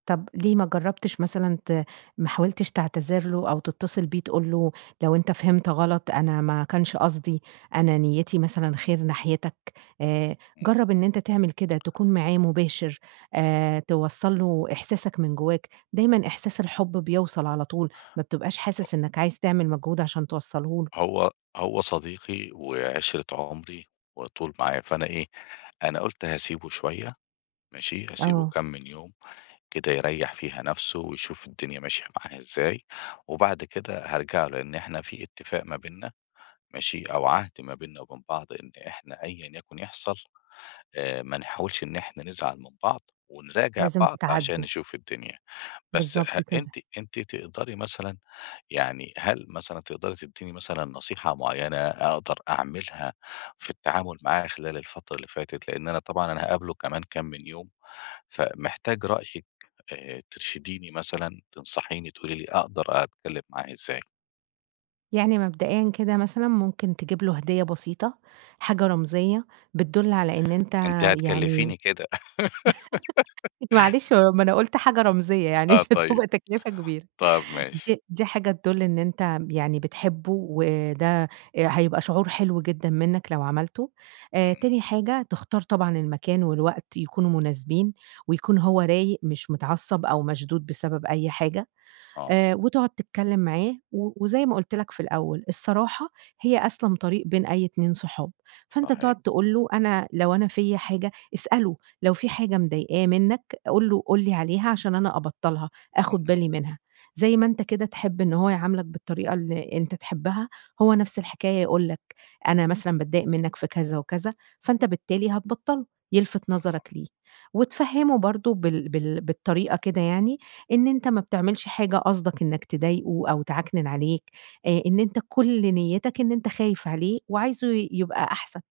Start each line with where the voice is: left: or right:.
right: طب ليه ما جربتش مثلًا ت ما حاولتش تعتذر له، أو تتصل بيه تقول له لو أنتَ فهمت غلط، أنا ما كانش قصدي، أنا نيتي مثلًا خير ناحيتك؟ آآ،
left: امم.
right: جرّب إن أنتَ تعمل كده تكون معاه مباشر، آآ، توصّل له إحساسك من جوّاك، دايمًا إحساس الحب بيوصل على طول، ما بتبقاش
left: [unintelligible]
right: حاسس إنك عايز تعمل مجهود عشان توصله له.
left: هو هو صديقي وعِشْرة عمري، وعلى طول معايا فأنا إيه، أنا قُلت هاسيبه شوية ماشي، هاسيبه
right: آه.
left: كام من يوم، كده يرّيح فيها نفسه ويشوف الدنيا ماشية معاه إزاي، وبعد كده هارجع له، لإن إحنا في اتفاق ما بيننا ماشي، أو عهد ما بيننا وبين بعض، إن إحنا أيًا يكن يحصل، آآ، ما نحاولش إن إحنا نزعل من بعض، ونراجع
right: لازم
left: بعض عشان
right: تتعاتبوا.
left: نشوف الدنيا، بس
right: بالضبط
left: أ
right: كده.
left: أنتِ أنتِ تقدري مثلًا، يعني هل مثلًا تقدري تدّيني مثلًا نصيحة معيّنة أقدر أعملها في التعامل معاه خلال الفترة اللي فاتت؟ لإن أنا طبعًا أنا هاقابله كمان كام من يوم، فمحتاج رأيِِك، آآ، ترشديني مثلًا، تنصحيني تقولي لي أقدر أتكلم معاه إزاي؟
right: يعني مبدئيًا كده مثلًا، ممكن تجيب له هدية بسيطة، حاجة رمزية بتدل على إن أنتَ
left: أنتِ
right: يعني،
left: هتكلفيني كده.
right: معلش م ما أنا قُلْت حاجة رمزية يعني
left: آه
right: مش
left: طيب
right: هتبقى تكلفة كبيرة
left: طَبْ ماشي.
right: دي دي حاجة تدُل إن أنتَ يعني بتحبه، وده هيبقى شعور حلو جدًا منّك لو عملته، آآ
left: امم.
right: تاني حاجة، تختار طبعًا المكان والوقت يكونوا مناسبين، ويكون هو رايق، مش متعصّب أو مشدود بسبب أي حاجة،
left: آه.
right: آآ وتقعد تتكلم معاه و وزي ما قُلْت لَك في الأول: "الصراحة هي أسلم طريق بين أي اتنين صحاب"، فأنتَ
left: صحيح.
right: تقعد تقول له أنا لو أنا فيَّ حاجة اسأله، لو في حاجة مضايقاه منّك، قُل له، قُل لي عليها عشان أنا أبطّلها، آخد
left: اهم.
right: بالي منها، زي ما أنتَ كده تحب إن هو يعاملك بالطريقة اللي أنتَ تحبها، هو نفس الحكاية يقول لَك، أنا مثلًا باتضايق منّك في كذا، وكذا. فأنتَ بالتالي هتبطّله، يِلفت نَظرك
left: أها.
right: ليه، وتفهّمه برضو بال بال بالطريقة كده يعني، إن أنتَ ما بتعملش حاجة قصدك إنك تضايقه أو تعَكنن عليه، آآ إن أنتَ كل نيّتك إن أنتَ خايف عليه وعايزه ي يبقى أحسن.